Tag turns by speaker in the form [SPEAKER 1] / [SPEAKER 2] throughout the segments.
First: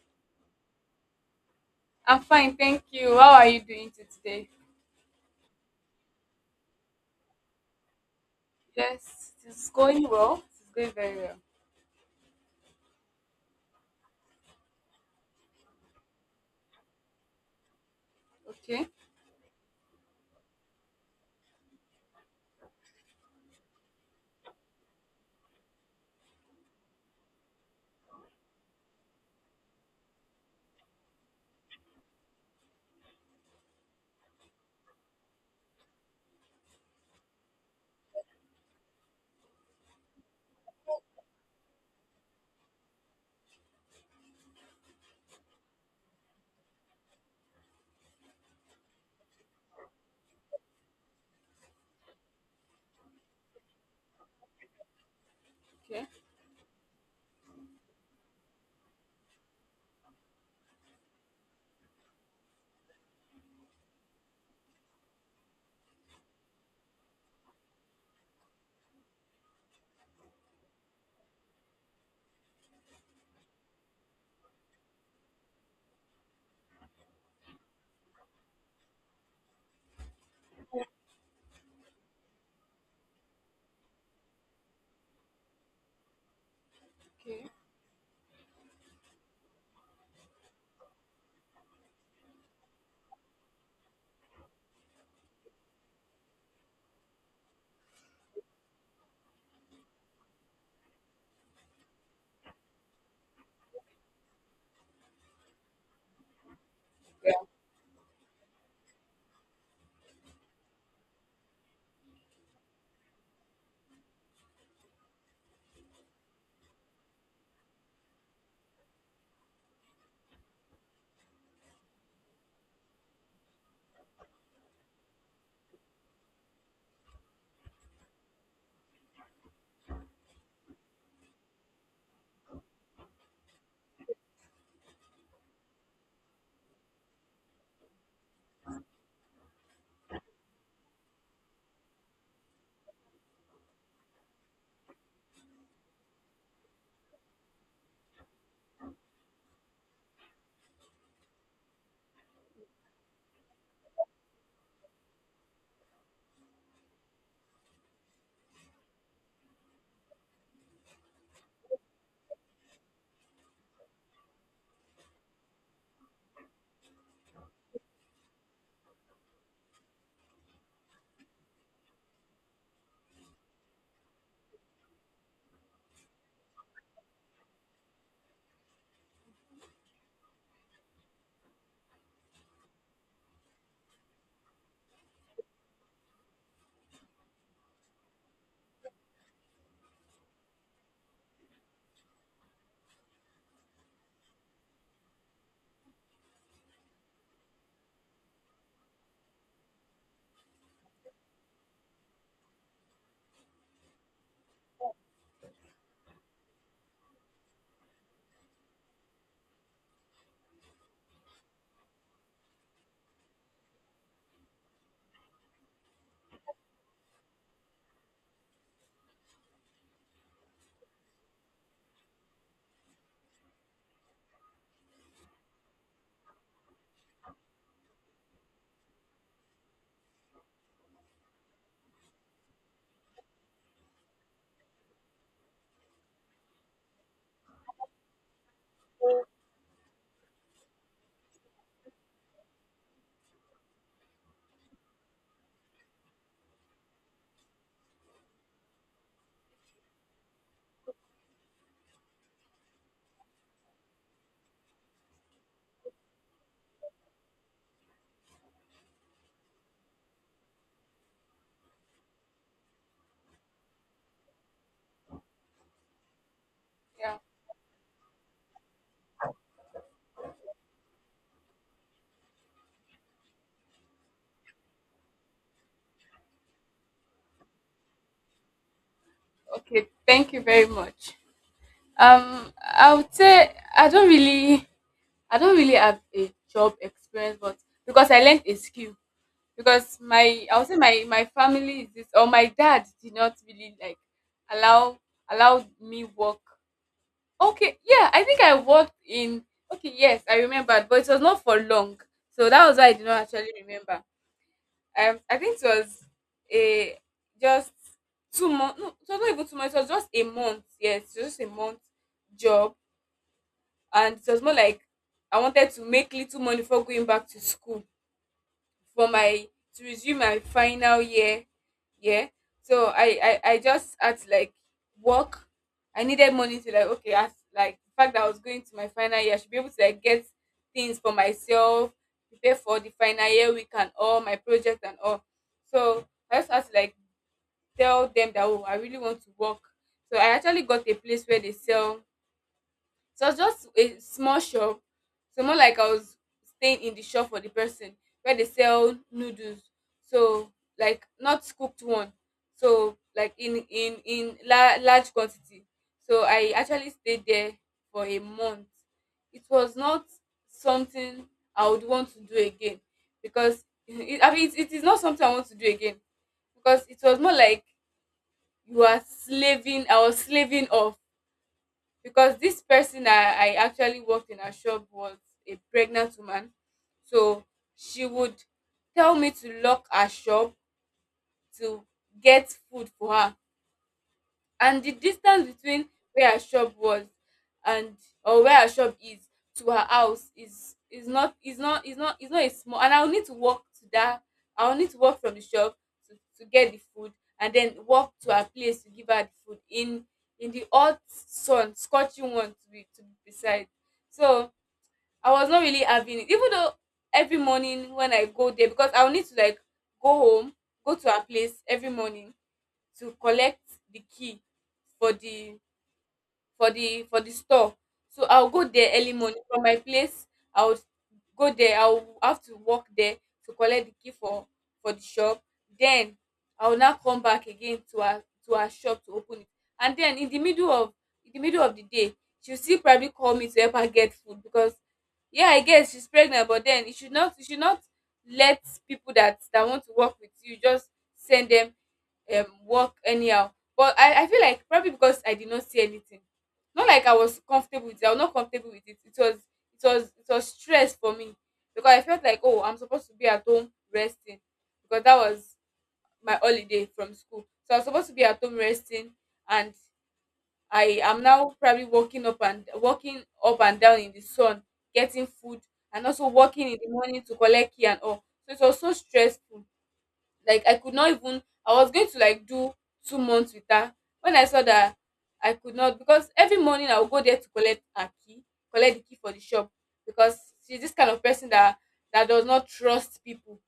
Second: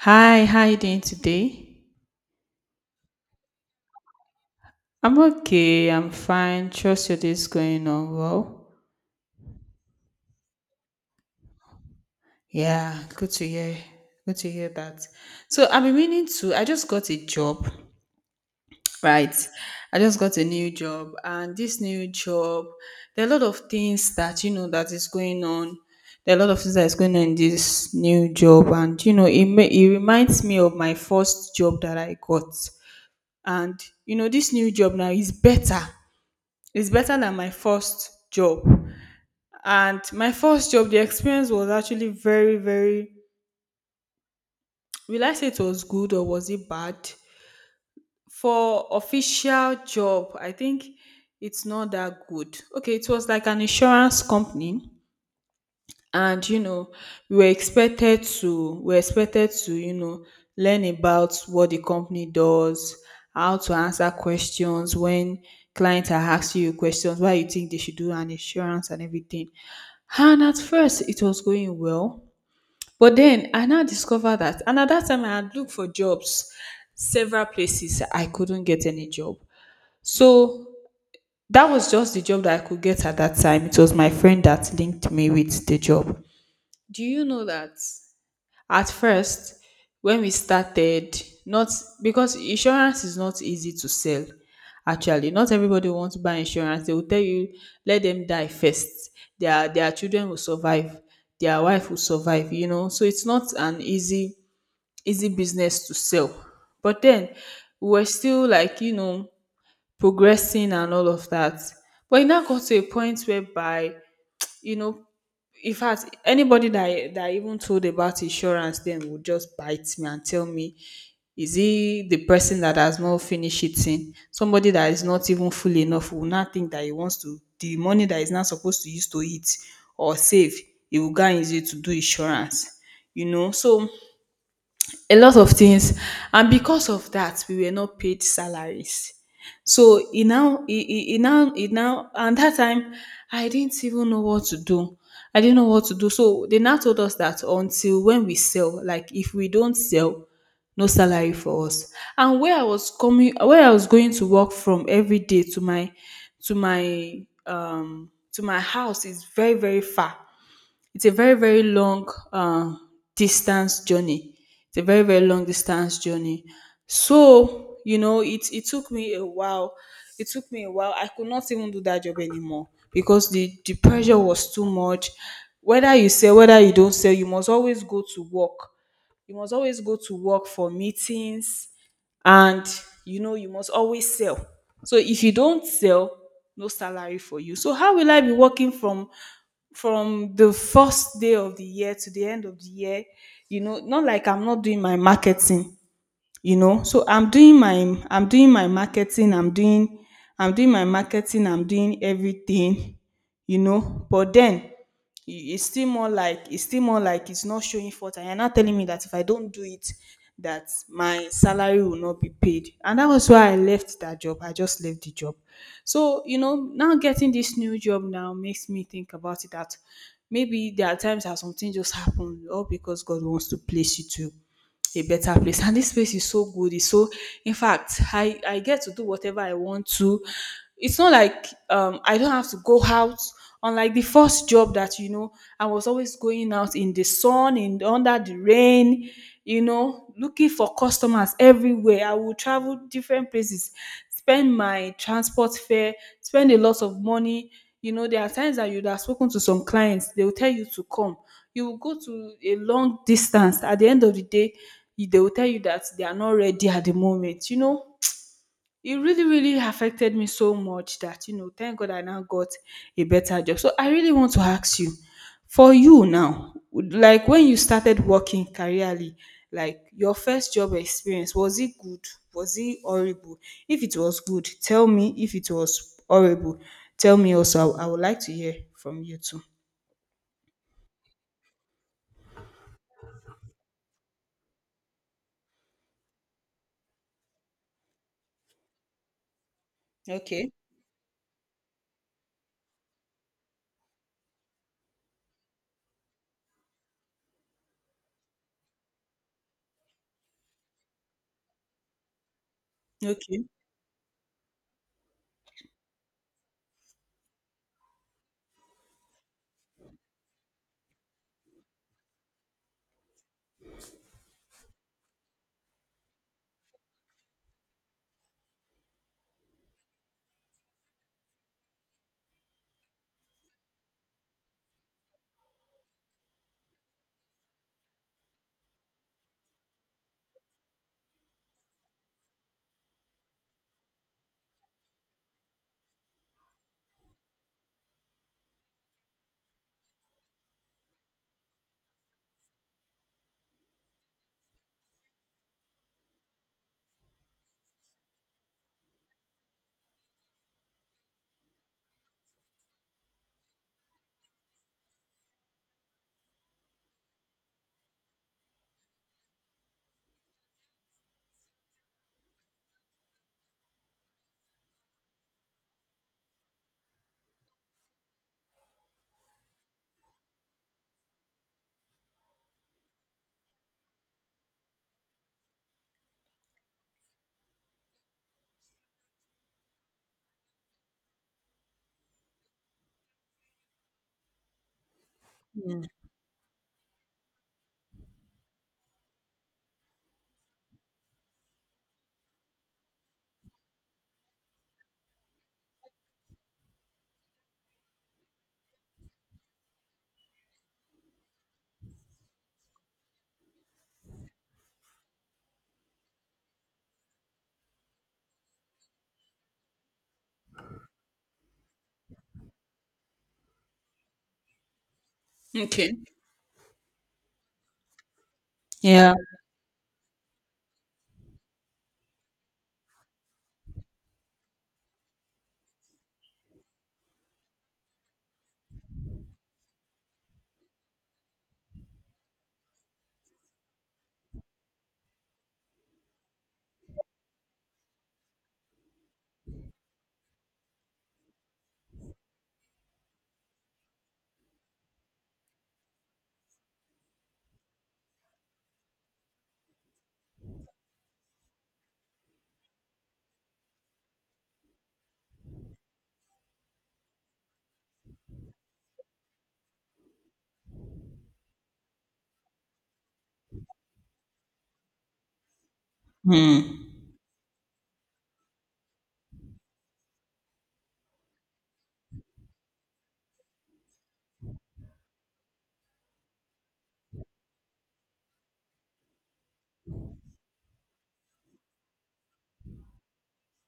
[SPEAKER 1] Hi, how you doing today?
[SPEAKER 2] I'm fine, thank you. How are you doing to today?
[SPEAKER 1] I'm okay. I'm fine. Trust your day's going on well.
[SPEAKER 2] Yes, it's going well. It's going very well.
[SPEAKER 1] Yeah, good to hear. Good to hear that. So I've been meaning to. I just got a job,
[SPEAKER 2] Okay,
[SPEAKER 1] right? I just got a new job, and this new job, there are a lot of things that that is going on. There are a lot of things that is going on in this new job, and you know it. It reminds me of my first job that I got, and this new job now is better. It's better than my first job. And my first job, the experience was actually very, very. Will I say it was good or was it bad? For official job, I think it's not that good. Okay, it was like an insurance company.
[SPEAKER 2] okay,
[SPEAKER 1] And we were expected to learn about what the company does, how to answer questions when clients are asking you questions why you think they should do an insurance and everything. And at first it was going well, but then I now discovered that. And at that time I had looked for jobs several places, I couldn't get any job. So that was just the job that I could get at that time. It was my friend that linked me with the job. Do you know
[SPEAKER 2] okay.
[SPEAKER 1] that? At first, when we started, not because insurance is not easy to sell. Actually, not everybody wants to buy insurance. They will tell you, let them die first. Their children will survive. Their wife will survive. You know, so it's not an easy business to sell. But then
[SPEAKER 2] Yeah,
[SPEAKER 1] we were still like progressing and all of that. But it now got to a point whereby you know in fact anybody that I even told about insurance then would just bite me and tell me, is he the person that has not finished eating, somebody that is not even full enough will not think that he wants to the money that is not supposed to use to eat or save, he will go and use it to do insurance. So a lot of things. And because of that we were not paid salaries. So e now e e e now and that time, I didn't even know what to do. I didn't know what to do. So they now told us that until when we sell, like if we don't sell, no salary for us. And where I was going to work from every day, to my to my house is very, very far. It's a very, very long uh, distance journey. It's a very, very long distance journey. So, it took me a while. It took me a while. I could not even do that job anymore because the pressure was too much. Whether you sell, whether you don't sell, you must always go to work. You must always go to work for meetings. And you must always sell. So if you don't sell, no salary for you. So how will I be working from the first day of the year to the end of the year? Not like I'm not doing my marketing. So I'm doing my marketing. I'm doing my marketing. I'm doing everything. But then it's still more like it's not showing fault. And you're not telling me that if I don't do it that my salary will not be paid. And that was why I left that job. I just left the job. So now getting this new job now makes me think about it that maybe there are times that something just happened all because God wants to place you to a better place. And this place is so good. It's so. In fact, I get to do whatever I want to. It's not like I don't have to go out. Unlike the first job that, I was always going out in the sun, in under the rain, looking for customers everywhere. I would travel different places, spend my transport fare, spend a lot of money. There are times that you'd have spoken to some clients, they will tell you to come. You will go to a long distance. At the end of the day, they will tell you that they are not ready at the moment. It really, really affected me so much that, thank God I now got a better job. So I really want to ask you, for you now,
[SPEAKER 2] yeah.
[SPEAKER 1] like when you started working careerly, like your first job experience, was it good? Was it horrible? If it was good, tell me. If it was horrible, tell me also. I would like to hear from you too.
[SPEAKER 2] Okay, thank you very much. I would say I don't really have a job experience, but because I learned a skill. Because
[SPEAKER 1] Okay.
[SPEAKER 2] I would say my family is this, or my dad did not really like allow allow me work. Okay, yeah, I think I worked in. Okay, yes, I remembered, but it was not for long, so that was why I did not
[SPEAKER 1] Okay.
[SPEAKER 2] actually remember. I think it was a just 2 months. No, it was not even 2 months. It was just a month. Yes, it was just a month job, and it was more like I wanted to make little money before going back to school for my to resume my final year, yeah. So I just had to like work. I needed money to like, okay, as like the fact that I was going to my final year, I should be able to like get things for myself, prepare for the final year week and all my projects and all. So I just had to like tell them that, oh, I really want to work. So I actually got a place where they sell, so it was just a small shop. So more like I was staying in the shop for the person where they sell noodles. So like not cooked one. So like in in large quantity. So I actually stayed there for a month. It was not something I would want to do again because it is not something I want to do again because it was more like you are slaving. I was slaving off because this person I actually worked in her shop was a pregnant woman. So she would tell me to lock her shop to get food for her, and the distance
[SPEAKER 1] Mm.
[SPEAKER 2] between where her shop was and or where her shop is to her house is not is not is not is not a small, and I will need to walk to that. I will need to walk from the shop to, to get the food and then walk to her place to give her the food in the hot sun, scorching one to be precise. So I was not really having it, even though every morning when I go there, because I will need to like go home, go to her place every morning to collect the key for the
[SPEAKER 1] Okay.
[SPEAKER 2] for the store. So I'll go there early
[SPEAKER 1] Yeah.
[SPEAKER 2] morning from my place. I'll go there, I'll have to walk there to collect the key for the shop, then I'll now come back again to her shop to open it. And then in the middle of the day, she'll still probably call me to help her get food because, yeah, I guess she's pregnant. But then you should not, you should not let people that want to work with you just send them work anyhow. But I feel like probably because I did not see anything, not like I was comfortable with it. I was not comfortable with it. It was it was stress for me because I felt like, oh, I'm supposed to be at home resting, because that was my holiday from school, so I was supposed to be at home resting. And I am now probably walking up and down in the sun getting food, and also walking in the
[SPEAKER 1] Hmm.
[SPEAKER 2] morning to collect key and all. So it was so stressful. Like I could not even, I was going to like do 2 months with her. When I saw that I could not, because every morning I would go there to collect her key, collect the key for the shop, because she's this kind of person that does not trust people.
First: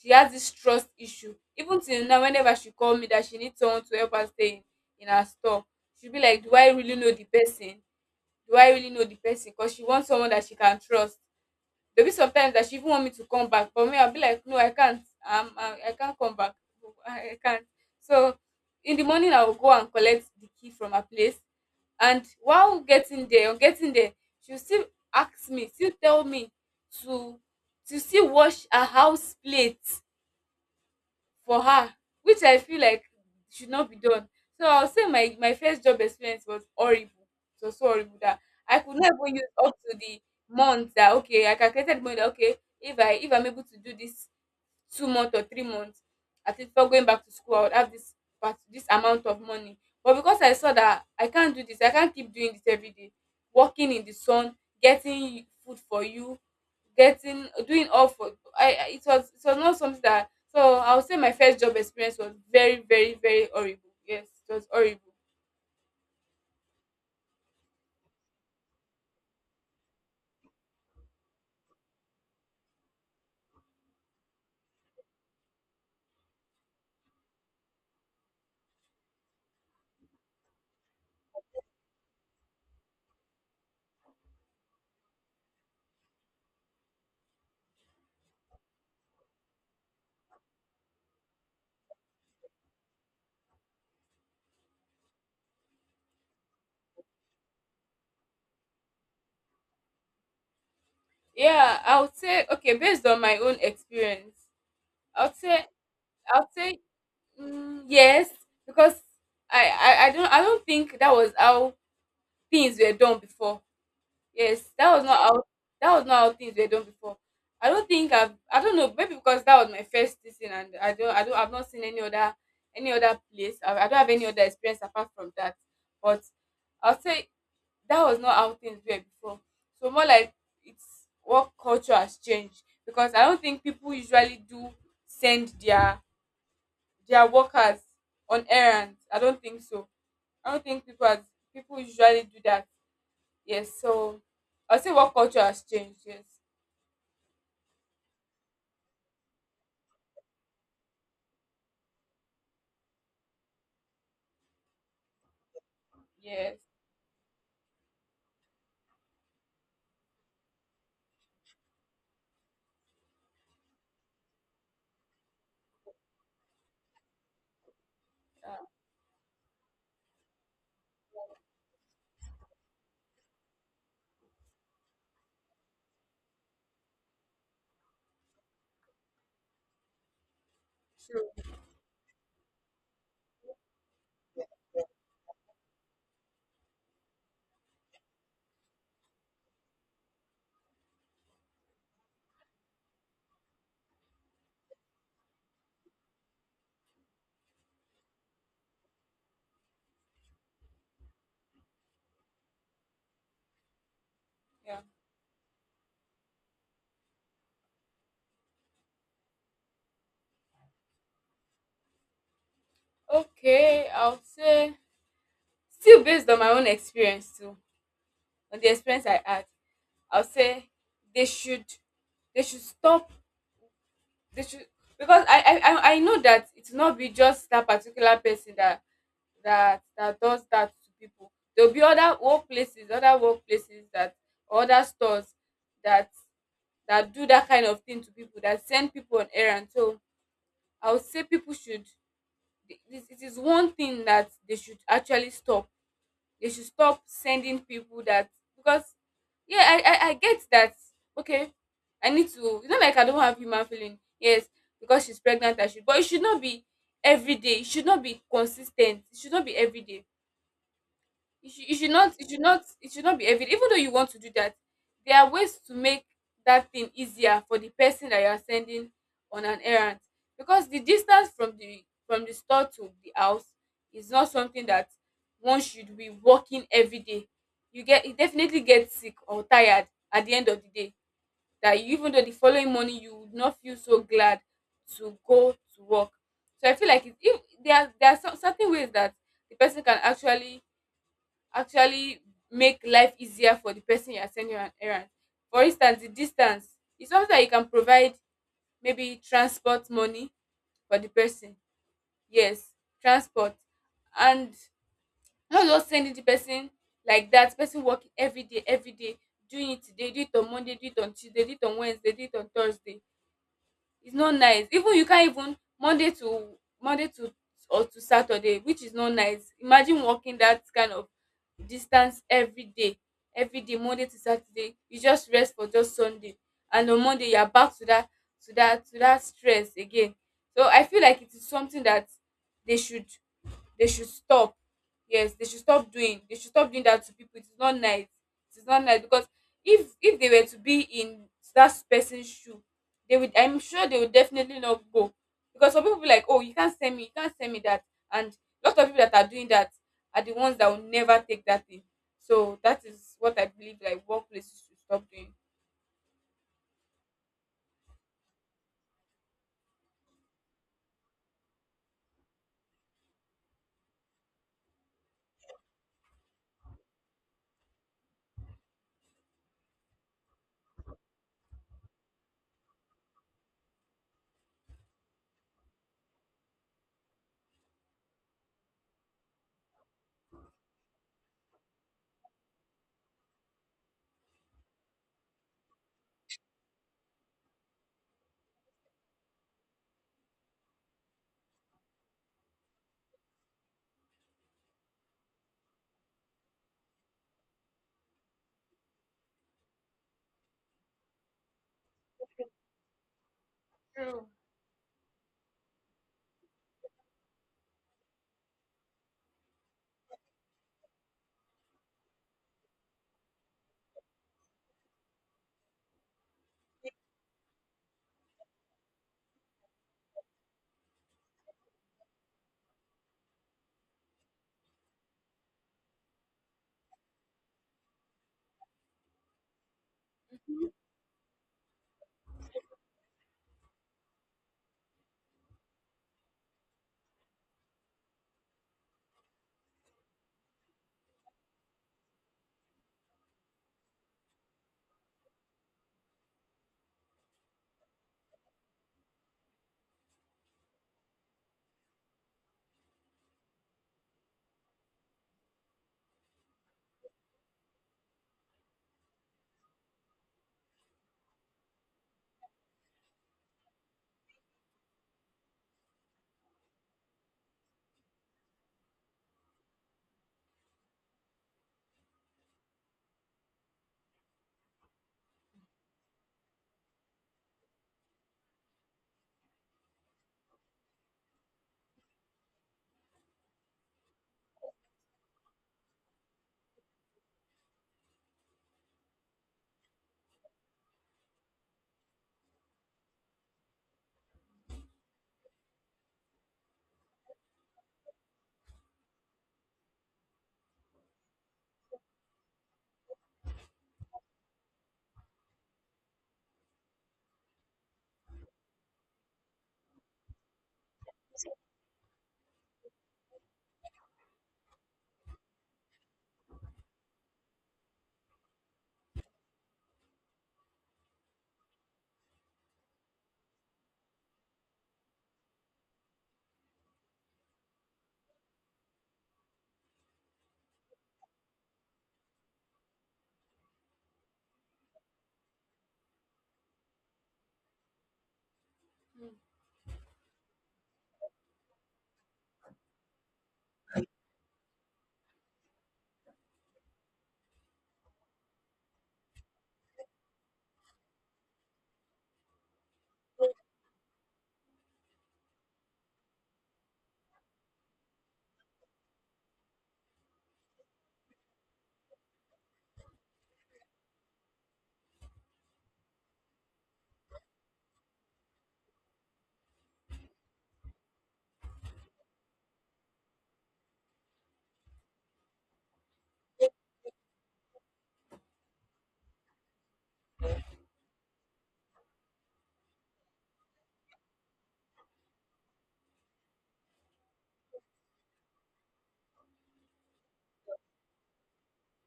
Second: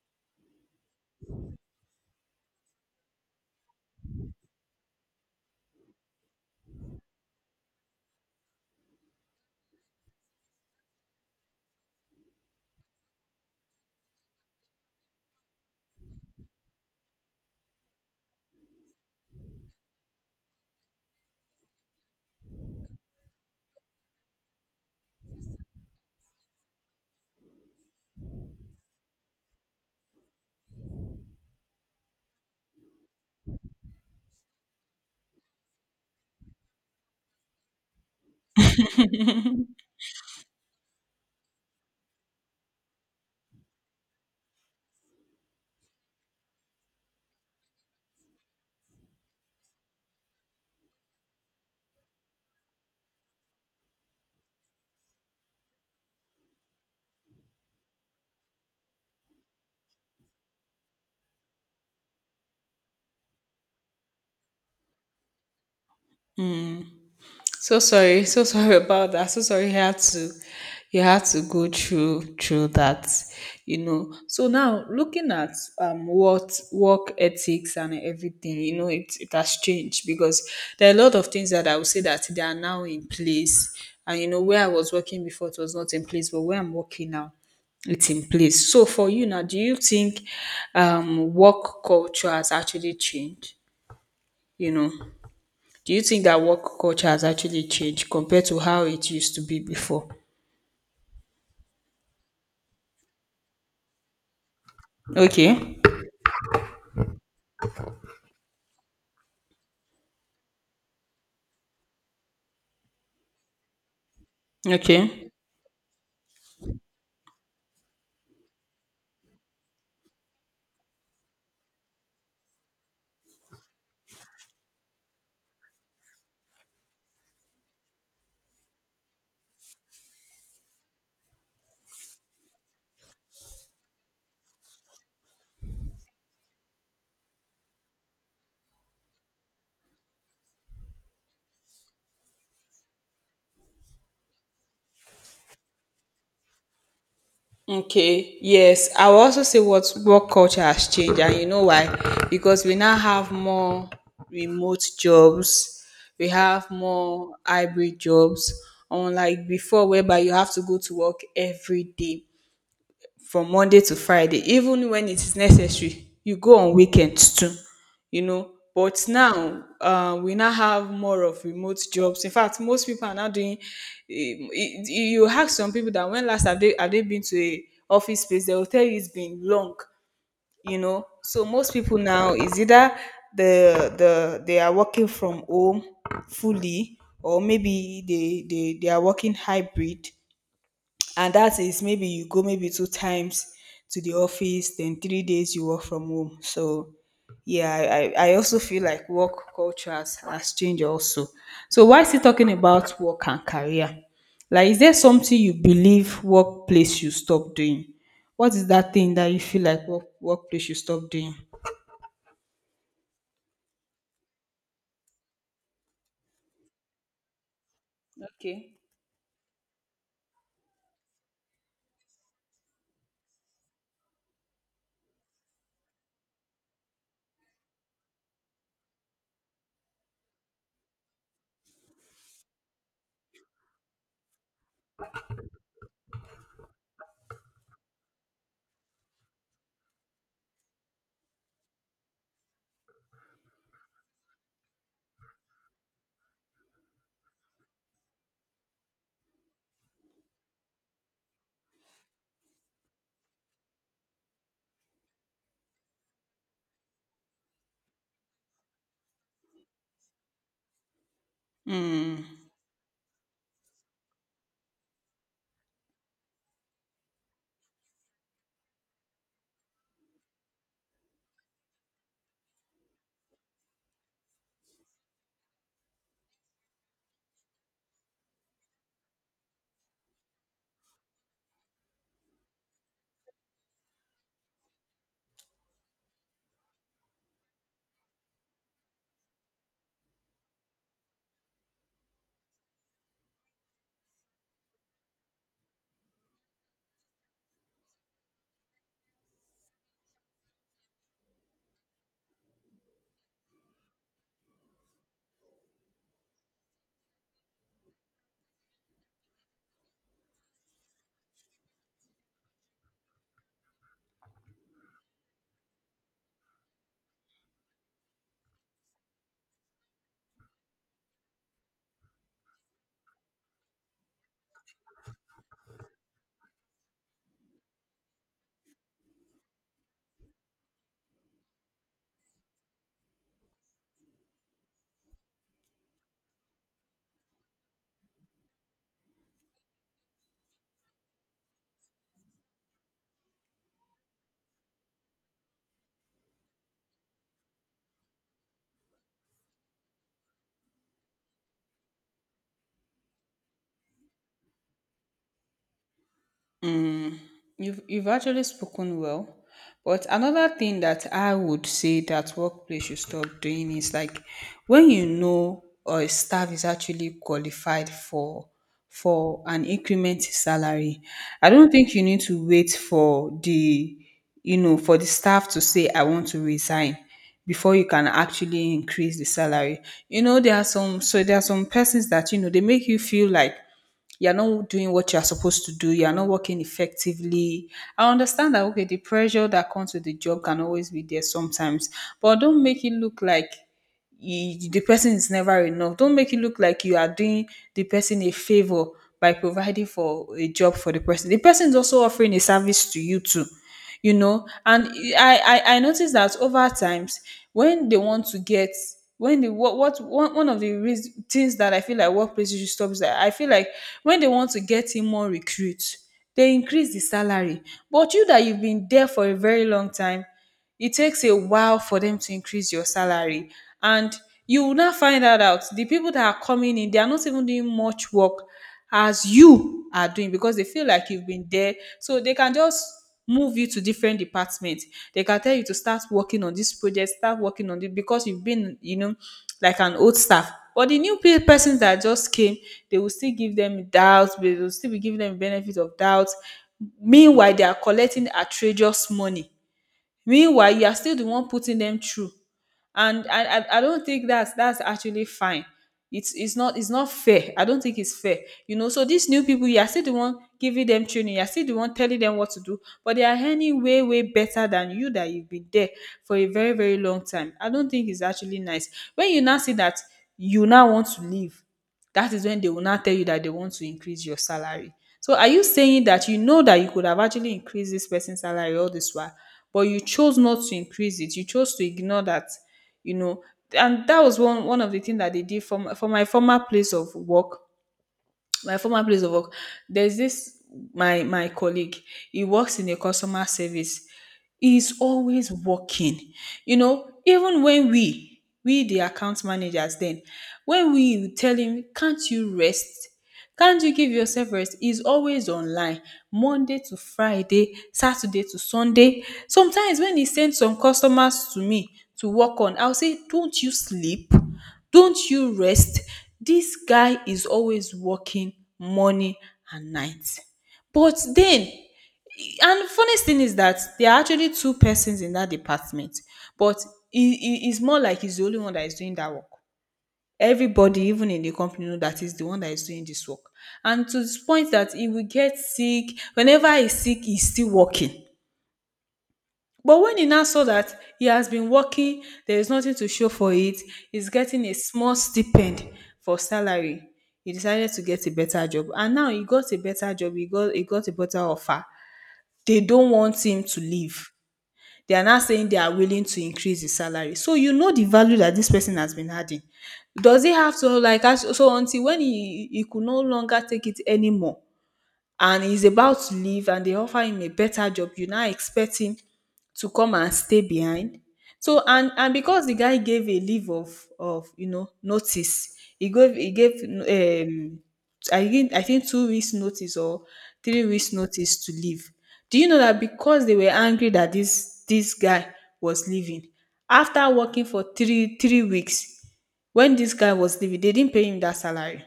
[SPEAKER 2] She has this trust issue even till now. Whenever she call me that she needs someone to help her stay in her store, she'll be like, do I really know the person? Do I really know the person? Because she wants someone that she can trust. There'll be sometimes that she even want me to come back, but me, I'll be like, no, I can't. I can't come back. I can't. So in the morning, I will go and collect the key from her place. And while getting there, on getting there, she'll still still tell me to to still wash her house plate for her, which I feel like should not be done. So I'll say my first job experience was horrible. It was so horrible that I could not even use up to the month that, okay, I calculated money that, okay, if I'm able to do this 2 months or 3 months, at least before going back to school I would have this part this amount of money. But because I saw that I can't do this, I can't keep doing this every day, working in the sun, getting food for you, getting doing all for. It was, it was not something that. So I would say my first job experience was very, very, very horrible. Yes, it was horrible.
[SPEAKER 1] So sorry about that. So sorry you had to go through that. So now looking at what work ethics and everything, it has changed because there are a lot of things that I would say that they are now in place. And where I was working before it was not in place, but where I'm working now, it's in place. So for you now, do you think work culture has actually changed? You know? Do you think that work culture has actually changed compared to how it used to be before?
[SPEAKER 2] Yeah, I would say, okay, based on my own experience, i would say
[SPEAKER 1] Okay.
[SPEAKER 2] I would say mm, yes, because I don't think that was how things were done before. Yes, that was not
[SPEAKER 1] Okay.
[SPEAKER 2] how things were done before. I don't think I don't know, maybe because that was my first season, and I've not seen any other place. I don't have any other experience apart from that. But I'll say that was not how things were before. So more like it's what culture has changed, because I don't think people usually do send their workers on errands. I don't think so. I don't think people as people usually do that. Yes, so I say what culture has changed. Yes,
[SPEAKER 1] Okay. Yes. I will also say what work culture has changed. And you know why? Because we now have more remote jobs, we
[SPEAKER 2] yes,
[SPEAKER 1] have more hybrid jobs, unlike before, whereby you have to go to work every day, from Monday to Friday, even when it is necessary, you go on weekends too.
[SPEAKER 2] uh,
[SPEAKER 1] But now, we now have more of remote jobs. In fact, most people are now doing. You ask some people that when last have they been to a office space? They will tell you it's been long.
[SPEAKER 2] true.
[SPEAKER 1] So most people now is either they are working from home fully, or maybe they are working hybrid. And that is maybe you go maybe 2 times to the office, then 3 days you work from home. So yeah, I also feel like work culture has changed also. So why is he talking about work and career, like is
[SPEAKER 2] Yeah.
[SPEAKER 1] there something you believe workplace should stop doing? What is that thing that you feel like workplace should stop doing?
[SPEAKER 2] Okay, I'll say still based on my own experience too, on the
[SPEAKER 1] Okay.
[SPEAKER 2] experience I had, I'll say they should stop. They should, because I know that it will not be just that particular person that does that to people. There will be other workplaces, that or other stores that do that kind of thing to people, that send people on errands. So I would say people should, it is one thing that they should actually stop. They should stop sending people that. Because, yeah, I get that, okay, I need to. It's not like I don't have human feeling. Yes, because she's pregnant I should, but it should not be every day. It should not be consistent. It should not be every day. You should not, it should not, it should not be evident. Even though you want to do that, there are ways to make that thing easier for the person that you are sending on an errand, because the distance from the store to the house is not something that one should be walking every day. You get, you definitely get sick or tired at the end of the day, that even though the following morning you would not feel so glad to go to work. So I feel like it, if there are some certain ways that the person can actually make life easier for the person you're sending on errand. For instance, the distance is something that you can provide maybe transport money for the person. Yes, transport. And not just sending the person like that, person working every day, doing it today, do it on Monday, do it on Tuesday, do it on Wednesday, do it on Thursday. It's not nice. Even you can't even Monday to Monday to or to Saturday, which is not nice. Imagine walking that kind of distance every day, Monday to Saturday. You just rest for just Sunday, and on Monday you are back to that to that to that stress again. So I feel like it is something that they should, they should stop. Yes, they should stop doing. They should stop doing that to people. It is not nice. It is not nice because if they were to be in that person's shoe, they would. I'm sure they would definitely not go, because some people be like, oh, you can't send me, you can't send me that, and a lot of people that are doing that are the ones that will never take that thing. So that is what I believe like workplaces should stop doing.
[SPEAKER 1] Mm, you've actually spoken well. But another thing that I would say that workplace should stop doing is like when a staff is actually qualified for an increment in salary, I don't think you need to wait for the you know for the staff to say I want to resign before you can actually increase the salary. There are some persons that they make you feel like you're not doing what you're supposed to do, you're not working effectively. I understand that okay, the pressure that comes with the job can always be there sometimes, but don't make it look like the person is never enough. Don't make it look like you are doing the person a favor by providing for a job for the person. The person is also offering a service to you too, you
[SPEAKER 2] True.
[SPEAKER 1] know. And I noticed that over times, when they want to get when the what one of the things that I feel like workplaces should stop is that I feel like when they want to get in more recruits, they increase the salary. But you that you've been there for a very long time, it takes a while for them to increase your salary, and you will not find that out. The people that are coming in, they are not even doing much work as you are doing because they feel like you've been there, so they can just move you to different departments. They can tell you to start working on this project, start working on it because you've been, you know, like an old staff. But the new persons that just came, they will still give them doubt, they will still be giving them benefit of doubt. Meanwhile they are collecting outrageous money, meanwhile you are still the one putting them through. And I don't think that's actually fine. It's not, it's not fair. I don't think it's fair, you know. So these new people, you are still the one giving them training, you are still the one telling them what to do, but they are earning way way better than you that you've been there for a very very long time. I don't think it's actually nice when you now see that, you now want to leave, that is when they will now tell you that they want to increase your salary. So are you saying that you know that you could have actually increased this person's salary all this while, but you chose not to increase it? You chose to ignore that, you know. And that was one one of the things that they did from for my former place of work. My former place of work, there's this, my colleague, he works in a customer service. He's always working, you know. Even when we the account managers then, when we tell him, can't you rest, can't you give yourself rest? He's always online, Monday to Friday, Saturday to Sunday. Sometimes when he sends some customers to me to work on, I'll say, don't you sleep, don't you rest? This guy is always working, morning and night. But then, and funniest thing is that there are actually two persons in that department, but it's more like he's the only one that is doing that work. Everybody, even in the company, know that he's the one that is doing this work. And to this point that he will get sick, whenever he's sick, he's still working. But when he now saw that he has been working, there is nothing to show for it, he's getting a small stipend for salary. He decided to get a better job. And now he got a better job, he got a better offer. They don't want him to leave. They are now saying they are willing to increase his salary. So you know the value that this person has been adding. Does he have to like so until when he could no longer take it anymore, and he's about to leave and they offer him a better job, you now expect him to come and stay behind? So and because the guy gave a leave of you know notice, he gave I think 2 weeks notice or 3 weeks notice to leave. Do you know that because they were angry that this guy was leaving, after working for three weeks, when this guy was leaving they didn't pay him that salary.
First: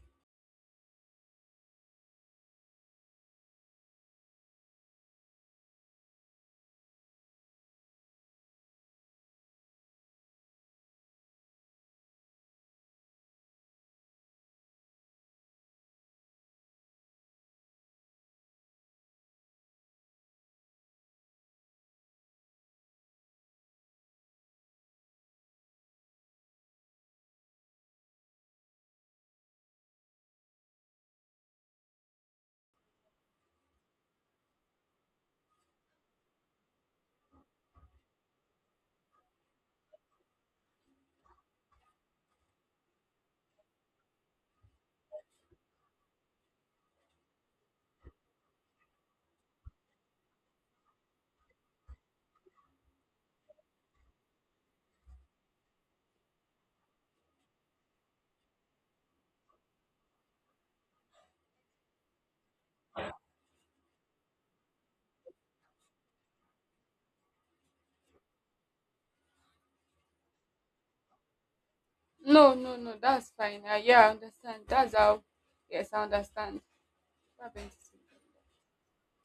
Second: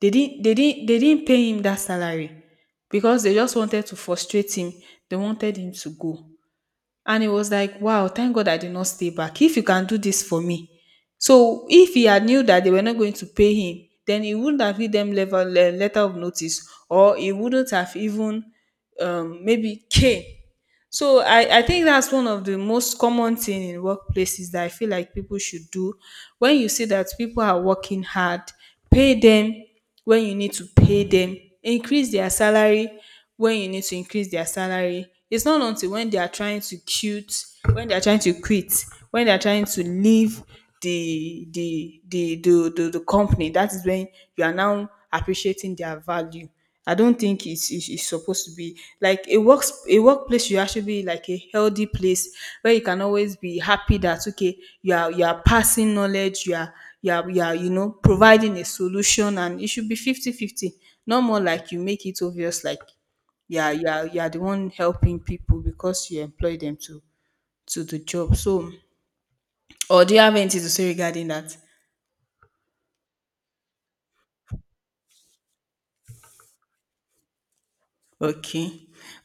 [SPEAKER 1] They didn't they didn't pay him that salary because they just wanted to frustrate him. They wanted him to go. And it was like, wow, thank God I did not stay back. If you can do this for me. So if he had knew that they were not going to pay him, then he wouldn't have given them letter of notice, or he wouldn't have even, maybe came. So I think that's one of the most common thing in workplaces that I feel like people should do. When you see that people are working hard, pay them when you need to pay them, increase their salary when you need to increase their salary. It's not until when they are trying to when they are trying to quit, when they are trying to leave the company, that is when you are now appreciating their value. I don't think it's supposed to be like a work a workplace should actually be like a healthy place where you can always be happy that okay, you are, you are passing knowledge, you are, you are you know, providing a solution. And it should be 50 50. 50, not more like you make it obvious like you are the one helping people because you employ them to the job. So or do you have anything to say regarding that?
[SPEAKER 2] No, no, no, that's fine. Yeah, I understand. That's how. Yes, I understand. What happened to
[SPEAKER 1] Okay.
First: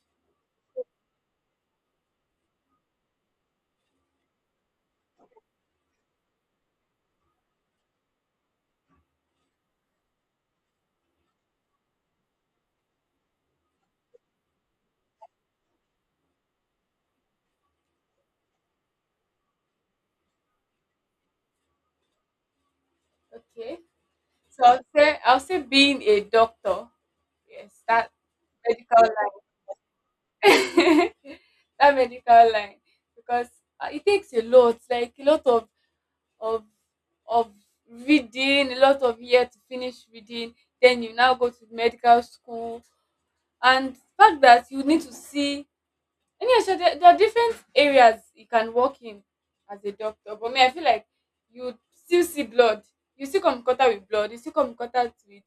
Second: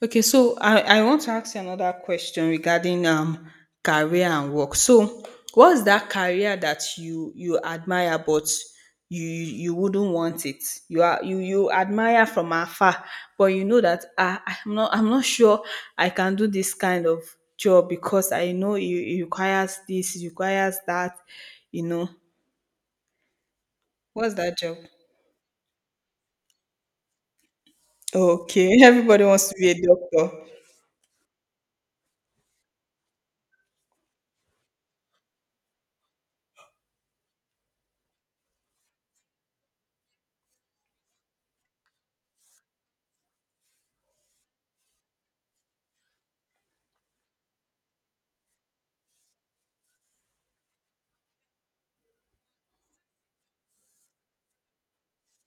[SPEAKER 1] Okay. So I want to ask you another question regarding career and work. So what's that career that you admire but you wouldn't want it? You are, you admire from afar, but you know that ah, I'm not, I'm not sure I can do this kind of job because I know it requires this, it requires that, you know.
[SPEAKER 2] you? Okay.
[SPEAKER 1] What's that
[SPEAKER 2] So
[SPEAKER 1] job?
[SPEAKER 2] I'll say being a doctor. Yes, that
[SPEAKER 1] Okay.
[SPEAKER 2] medical
[SPEAKER 1] Everybody wants to be a doctor.
[SPEAKER 2] line. That medical line. Because it takes a lot, like a lot of of reading, a lot of year to finish reading. Then you now go to medical school. And the fact that you need to see and yeah, so there are different areas you can work in as a doctor. But me, I feel like you still see blood. You still come in contact with blood, you still come in contact with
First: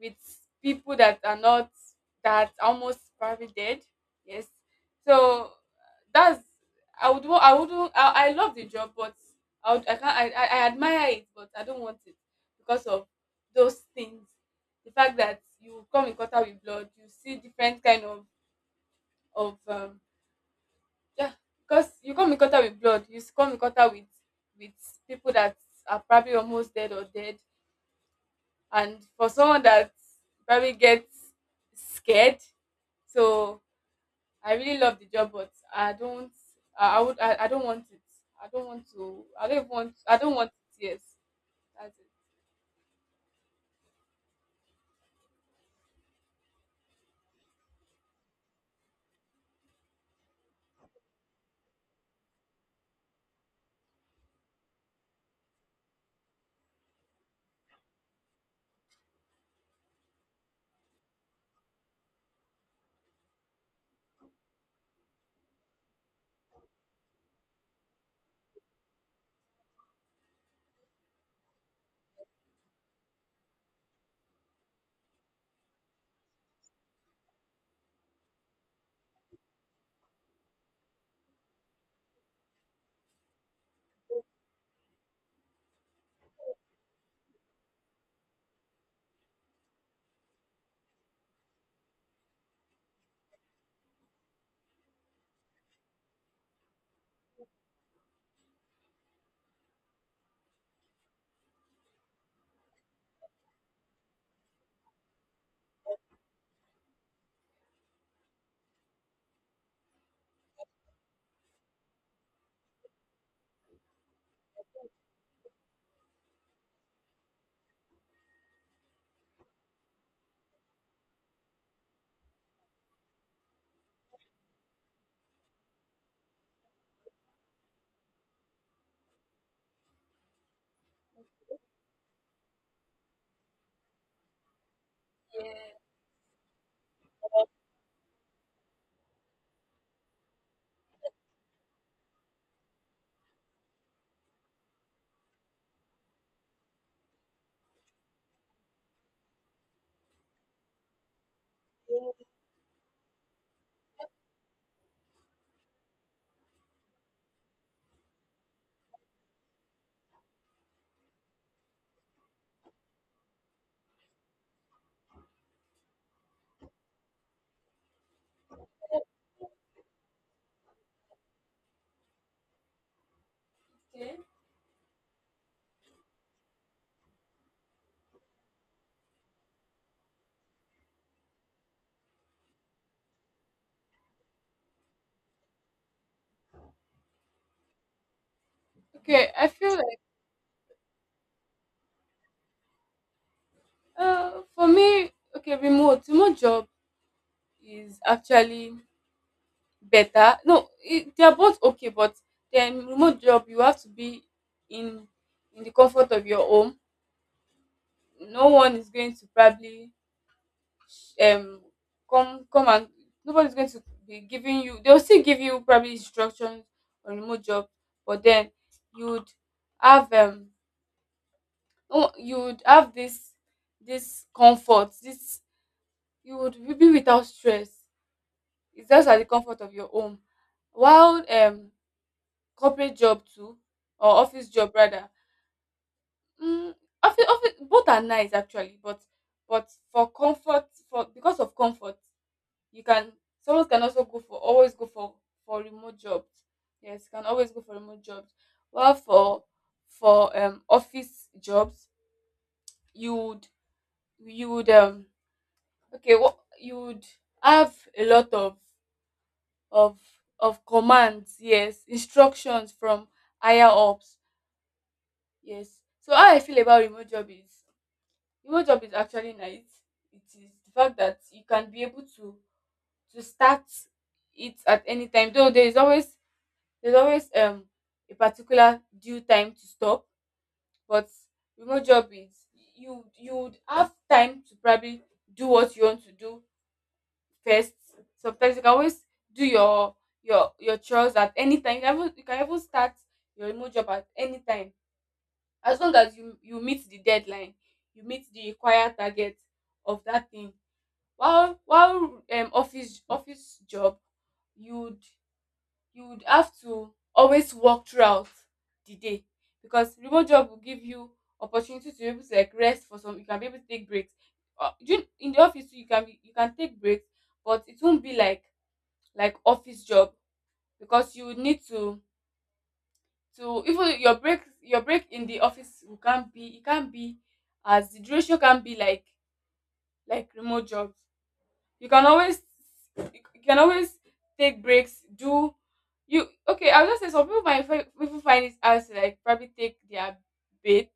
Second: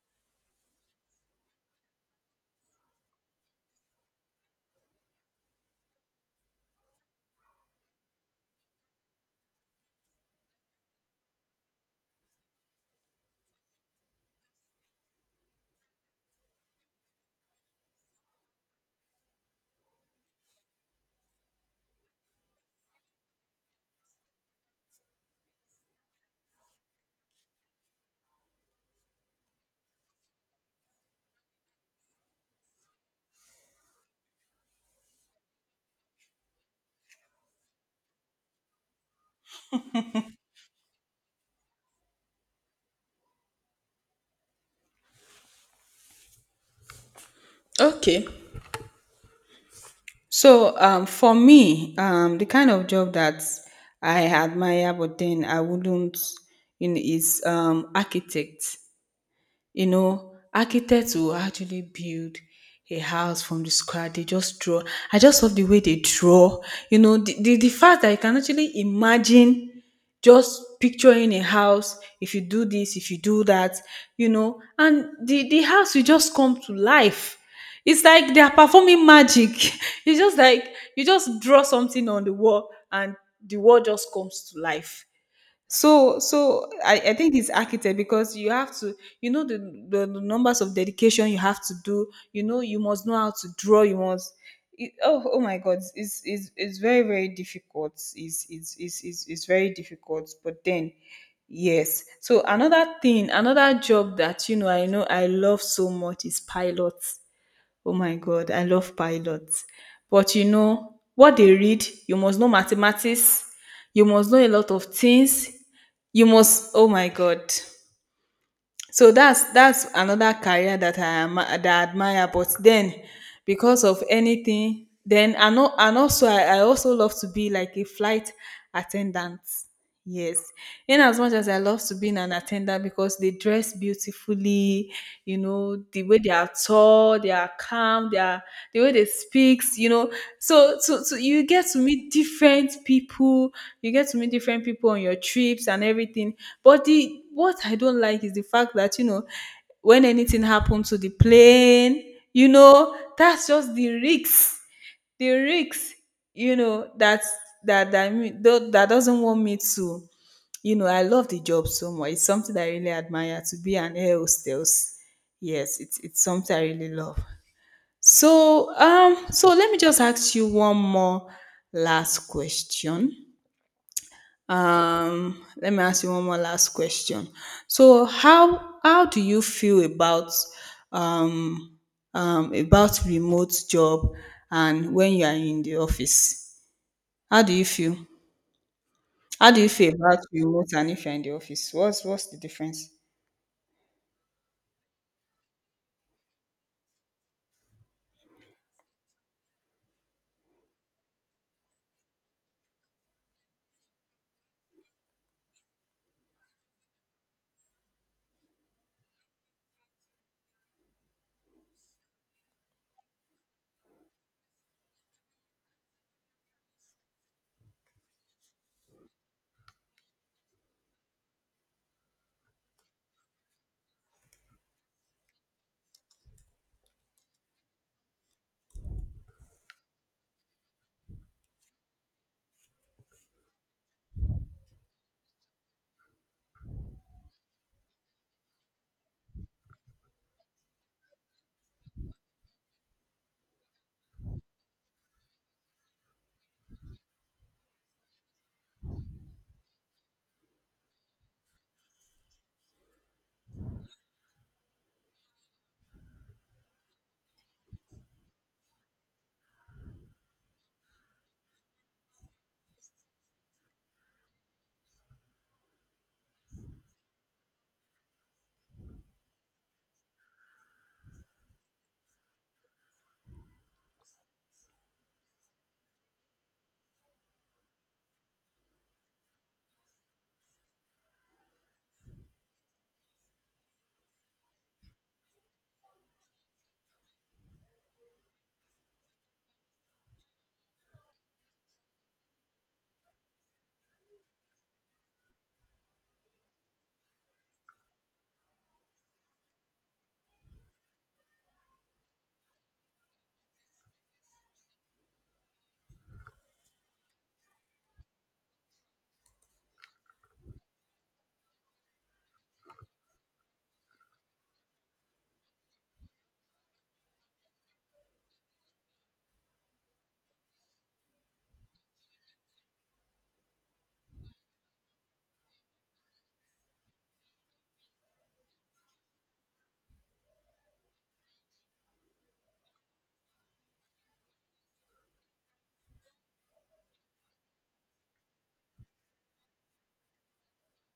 [SPEAKER 2] with people that are not that almost probably dead. Yes, so that's I would I love the job, but I would, I can't I admire it, but I don't want it because of those things. The fact that you come in contact with blood, you see different kind of of um, yeah, because you come in contact with blood, you come in contact with with people that are probably almost dead or dead and for someone that probably gets scared. So I really love the job but I don't, I would I don't want it. I don't want to I don't even want I don't want it Yes, that's
[SPEAKER 1] Okay. So for me, the kind of job that I admire, but then I wouldn't, you know, is architect. You know, architects will actually build a house from the scratch. They just draw. I just love the way they draw. You know, the fact that you can actually imagine, just picturing a house, if you do this, if you do that, you know, and the house will just come to life. It's like they are performing magic. It's just like you just draw something on the wall and the wall just comes to life. So so I think it's architect because you have to, you know, the, the numbers of dedication you have to do. You know you must know how to draw, you must it, oh my god, it's it's very very difficult. It's very difficult, but then yes. So another thing, another job that you know I know I love so much, is pilot. Oh my God, I love pilots. But you know what they read, you must know mathematics, you must know a lot of things. You must, oh my God. So that's another career that I am that I admire. But then, because of anything, then I know. And also I also love to be like a flight attendant. Yes, in as much as I love to be an attendant, because they dress beautifully, you know
[SPEAKER 2] it.
[SPEAKER 1] the way they are tall, they are calm, they are, the way they speaks, you know. So so you get to meet different people, you get to meet different people on your trips and everything. But the what I don't like is the fact that, you know, when anything happens to the plane, you know, that's just the risk. The risk, you know, that that doesn't want me to, you know. I love the job so much. It's something that I really admire, to be an air hostess. Yes, it's something I really love. So so let me just ask you one more last question.
[SPEAKER 2] Yeah. Okay.
[SPEAKER 1] Let me ask you one more last question. So, how do you feel um, about remote job and when you are in the office? How do you feel?
[SPEAKER 2] Okay, I
[SPEAKER 1] How do you
[SPEAKER 2] feel
[SPEAKER 1] feel
[SPEAKER 2] like,
[SPEAKER 1] about remote and if you're in the office? What's the difference?
[SPEAKER 2] for me, okay, remote job is actually better. No, they are both okay, but then remote job you have to be in in the comfort of your home. No one is going to probably, um come, and nobody's going to be giving you, they'll still give you probably instructions on remote job, but then you'd have, oh, you'd have this this comfort, this, you would be without stress. It's just at the comfort of your home. While, corporate job too, or office job rather. mm, Office, both are nice actually, but for comfort, for because of comfort, you can, someone can also go for, always go for remote jobs. Yes, can always go for remote jobs. While for office jobs, you would, you would, okay, what you would, have a lot of of commands, yes, instructions from higher ups. Yes. So how I feel about remote job is actually nice. It is the fact that you can be able to start it at any time, though there is always, there's always a particular due time to stop, but remote job is, you would have time to probably do what you want to do first. Sometimes you can always do your chores at any time. You can even start your remote job at any time as long as you meet the deadline, you meet the required target of that thing. While office, job, you'd, you would have to always work throughout the day, because remote job will give you opportunity to be able to like rest for some, you can be able to take breaks. You in the office too, you can be, you can take breaks, but it won't be like office job, because you would need to even your break, your break in the office, you can't be, it can't be as, the duration can be like remote jobs. You can always, you can always take breaks. Do you, okay, I'll just say some people might people find it hard to like probably take their bait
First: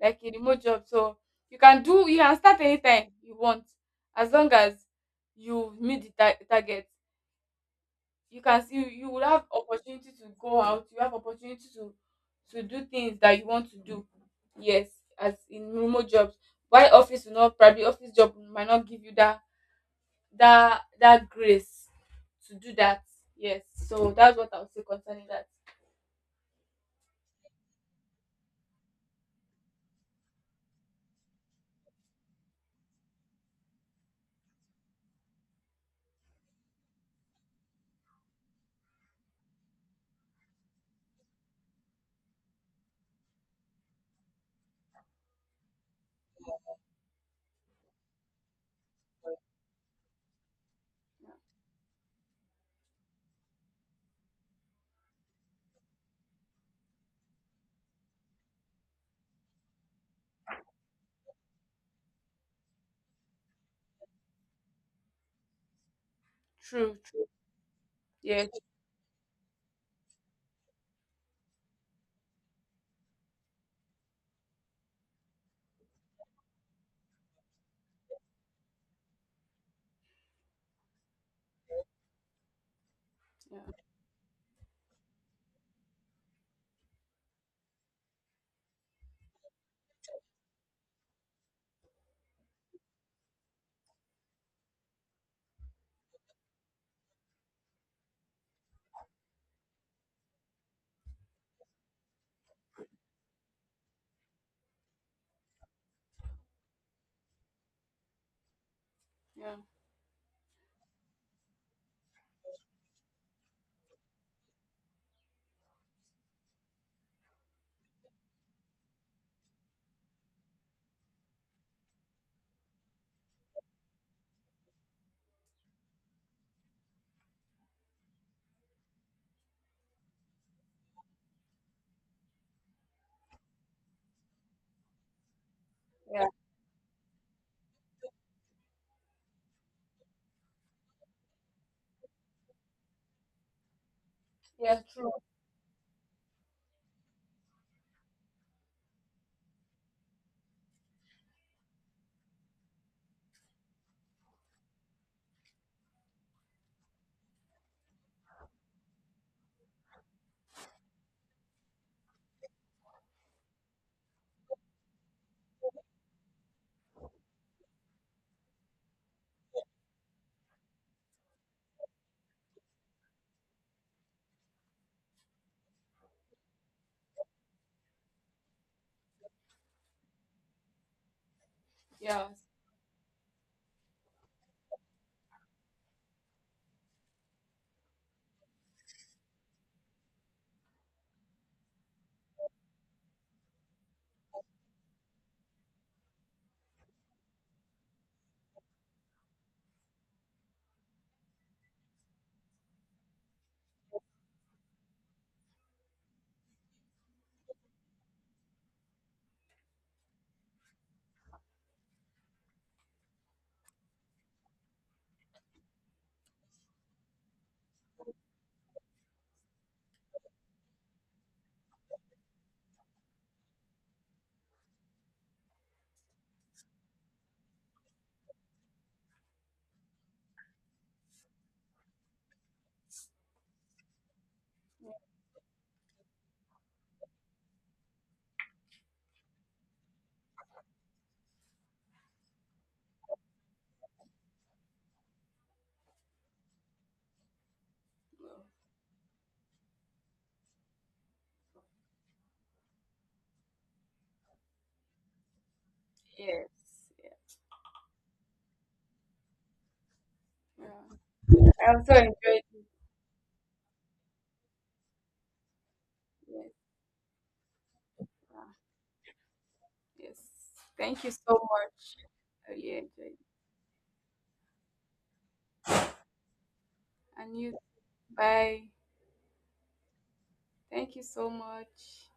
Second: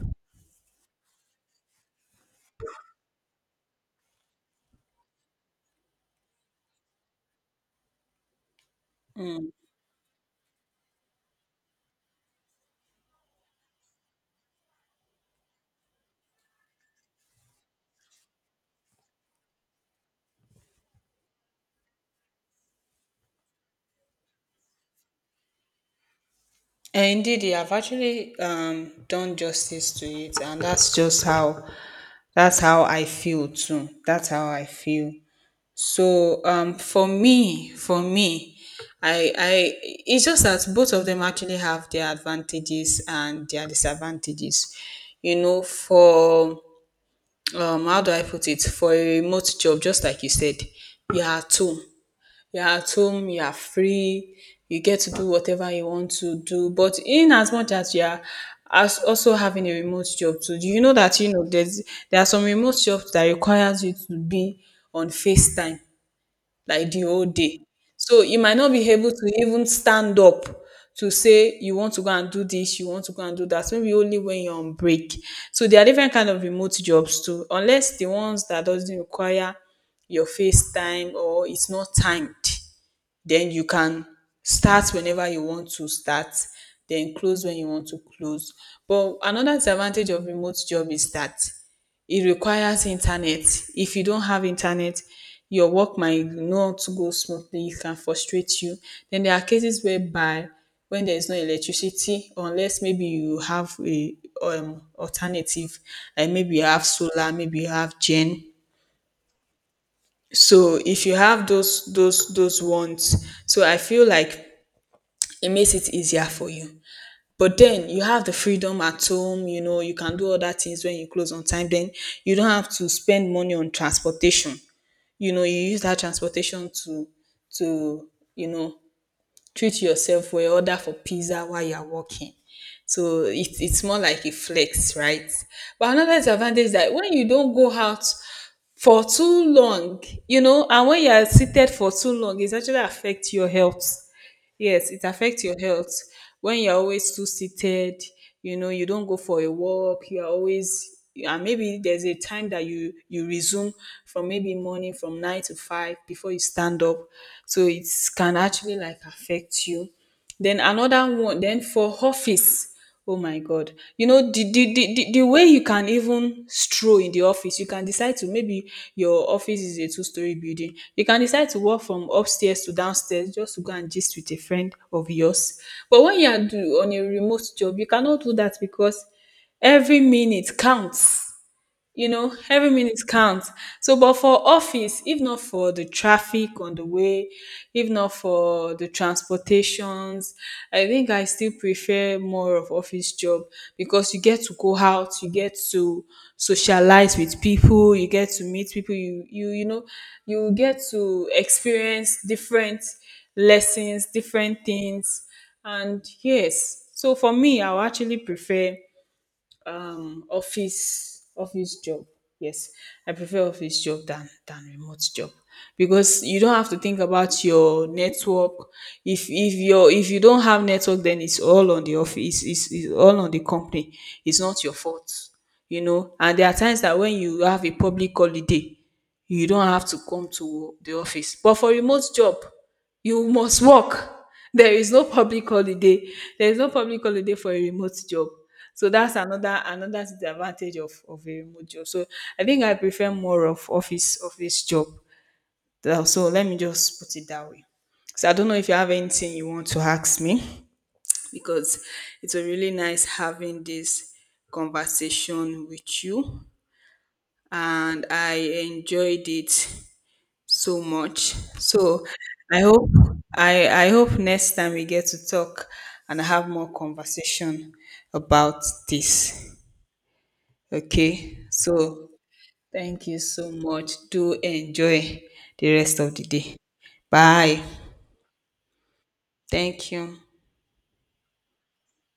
[SPEAKER 2] like a remote job. So you can do, you can start anytime you want, as long as you meet the target. You can see you will have
[SPEAKER 1] Hmm.
[SPEAKER 2] opportunity to go out, you have opportunity to do things that you want to do. Yes, as in remote jobs. Why office will not probably, office job might not give you that, that grace to do that. Yes. So that's what I would say concerning that.
[SPEAKER 1] Indeed, you have actually done justice to it, and that's just how that's how I feel too. That's how I feel. So for me, I it's just that both of them actually have their advantages and their disadvantages. You know, for how do I put it? For a remote job, just like you said, you are two you're at home, you are free, you get to do whatever you want to do. But in as much as you are as also having a remote job too, do you know that you know there are some remote jobs that requires you to be on FaceTime like
[SPEAKER 2] True.
[SPEAKER 1] the
[SPEAKER 2] True.
[SPEAKER 1] whole day. So you
[SPEAKER 2] Yes.
[SPEAKER 1] might not be able to even stand up to say you want to go and do this, you want to go and do that. Maybe only when you're on break. So there are different kind of remote jobs too, unless the ones that doesn't require your FaceTime or it's not timed, then you
[SPEAKER 2] Yeah.
[SPEAKER 1] can start whenever you want to start, then close when you want to close. But another disadvantage of remote job is that it requires internet. If you don't have internet, your work might not go smoothly, it can frustrate you. Then there are cases whereby when there is no electricity, unless maybe you have a, alternative, like maybe you have solar, maybe you have gen.
[SPEAKER 2] Yeah.
[SPEAKER 1] So if you have those those ones, so I feel like it makes it easier for you. But then you have the freedom at home, you know, you can do other things when you close on time. Then you don't have to spend money on transportation. You know, you use that transportation to to, you know, treat yourself or order for pizza while you're working. So it's more like a flex, right? But another
[SPEAKER 2] Yeah.
[SPEAKER 1] disadvantage is that when you don't go out for too long, you know, and when you are seated for too long, it's actually affect your health.
[SPEAKER 2] Yeah.
[SPEAKER 1] Yes, it
[SPEAKER 2] True.
[SPEAKER 1] affects your health. When you're always too seated, you know, you don't go for a walk, you're always, and maybe there's a time that you resume from maybe morning from nine to five before you stand up. So it can actually like affect you. Then another one, then for office. Oh my God, you know, the way you can even stroll in the office, you can decide to maybe your office is a two-story building. You can decide to walk from upstairs to downstairs just to go and gist with a friend of yours. But when you are on a remote job, you cannot do that because every minute counts, you
[SPEAKER 2] Yeah.
[SPEAKER 1] know, every minute counts. So but for office, if not for the traffic on the way, if not for the transportations, I think I still prefer more of office job, because you get to go out, you get to socialize with people, you get to meet people, you know, you get to experience different lessons, different things. And yes, so for me I would actually prefer office office job. Yes, I prefer office job than remote job, because you don't have to think about your network. If your if you don't have network, then it's all on the office. It's all on the company, it's not your fault. You know, and there are times that when you have a public holiday, you don't have to come to the office. But for remote job, you must work. There is no public holiday. There is no public holiday for a remote job. So that's another another disadvantage of a remote job. So I think I prefer more of office office job. So let me just put it that way. So I don't know if you have anything you want to ask me, because it's a really nice having this conversation with you,
[SPEAKER 2] Yes.
[SPEAKER 1] and I enjoyed it so
[SPEAKER 2] Yeah.
[SPEAKER 1] much.
[SPEAKER 2] I also
[SPEAKER 1] So
[SPEAKER 2] enjoyed.
[SPEAKER 1] I hope I hope next time we get to talk and have
[SPEAKER 2] Yes.
[SPEAKER 1] more conversation
[SPEAKER 2] Yeah.
[SPEAKER 1] about this.
[SPEAKER 2] Yes. Thank you so
[SPEAKER 1] Okay?
[SPEAKER 2] much.
[SPEAKER 1] So
[SPEAKER 2] I really
[SPEAKER 1] thank
[SPEAKER 2] enjoyed.
[SPEAKER 1] you so much. Do enjoy the rest of the day.
[SPEAKER 2] And you.
[SPEAKER 1] Bye.
[SPEAKER 2] Bye.
[SPEAKER 1] Thank you.
[SPEAKER 2] Thank you so much.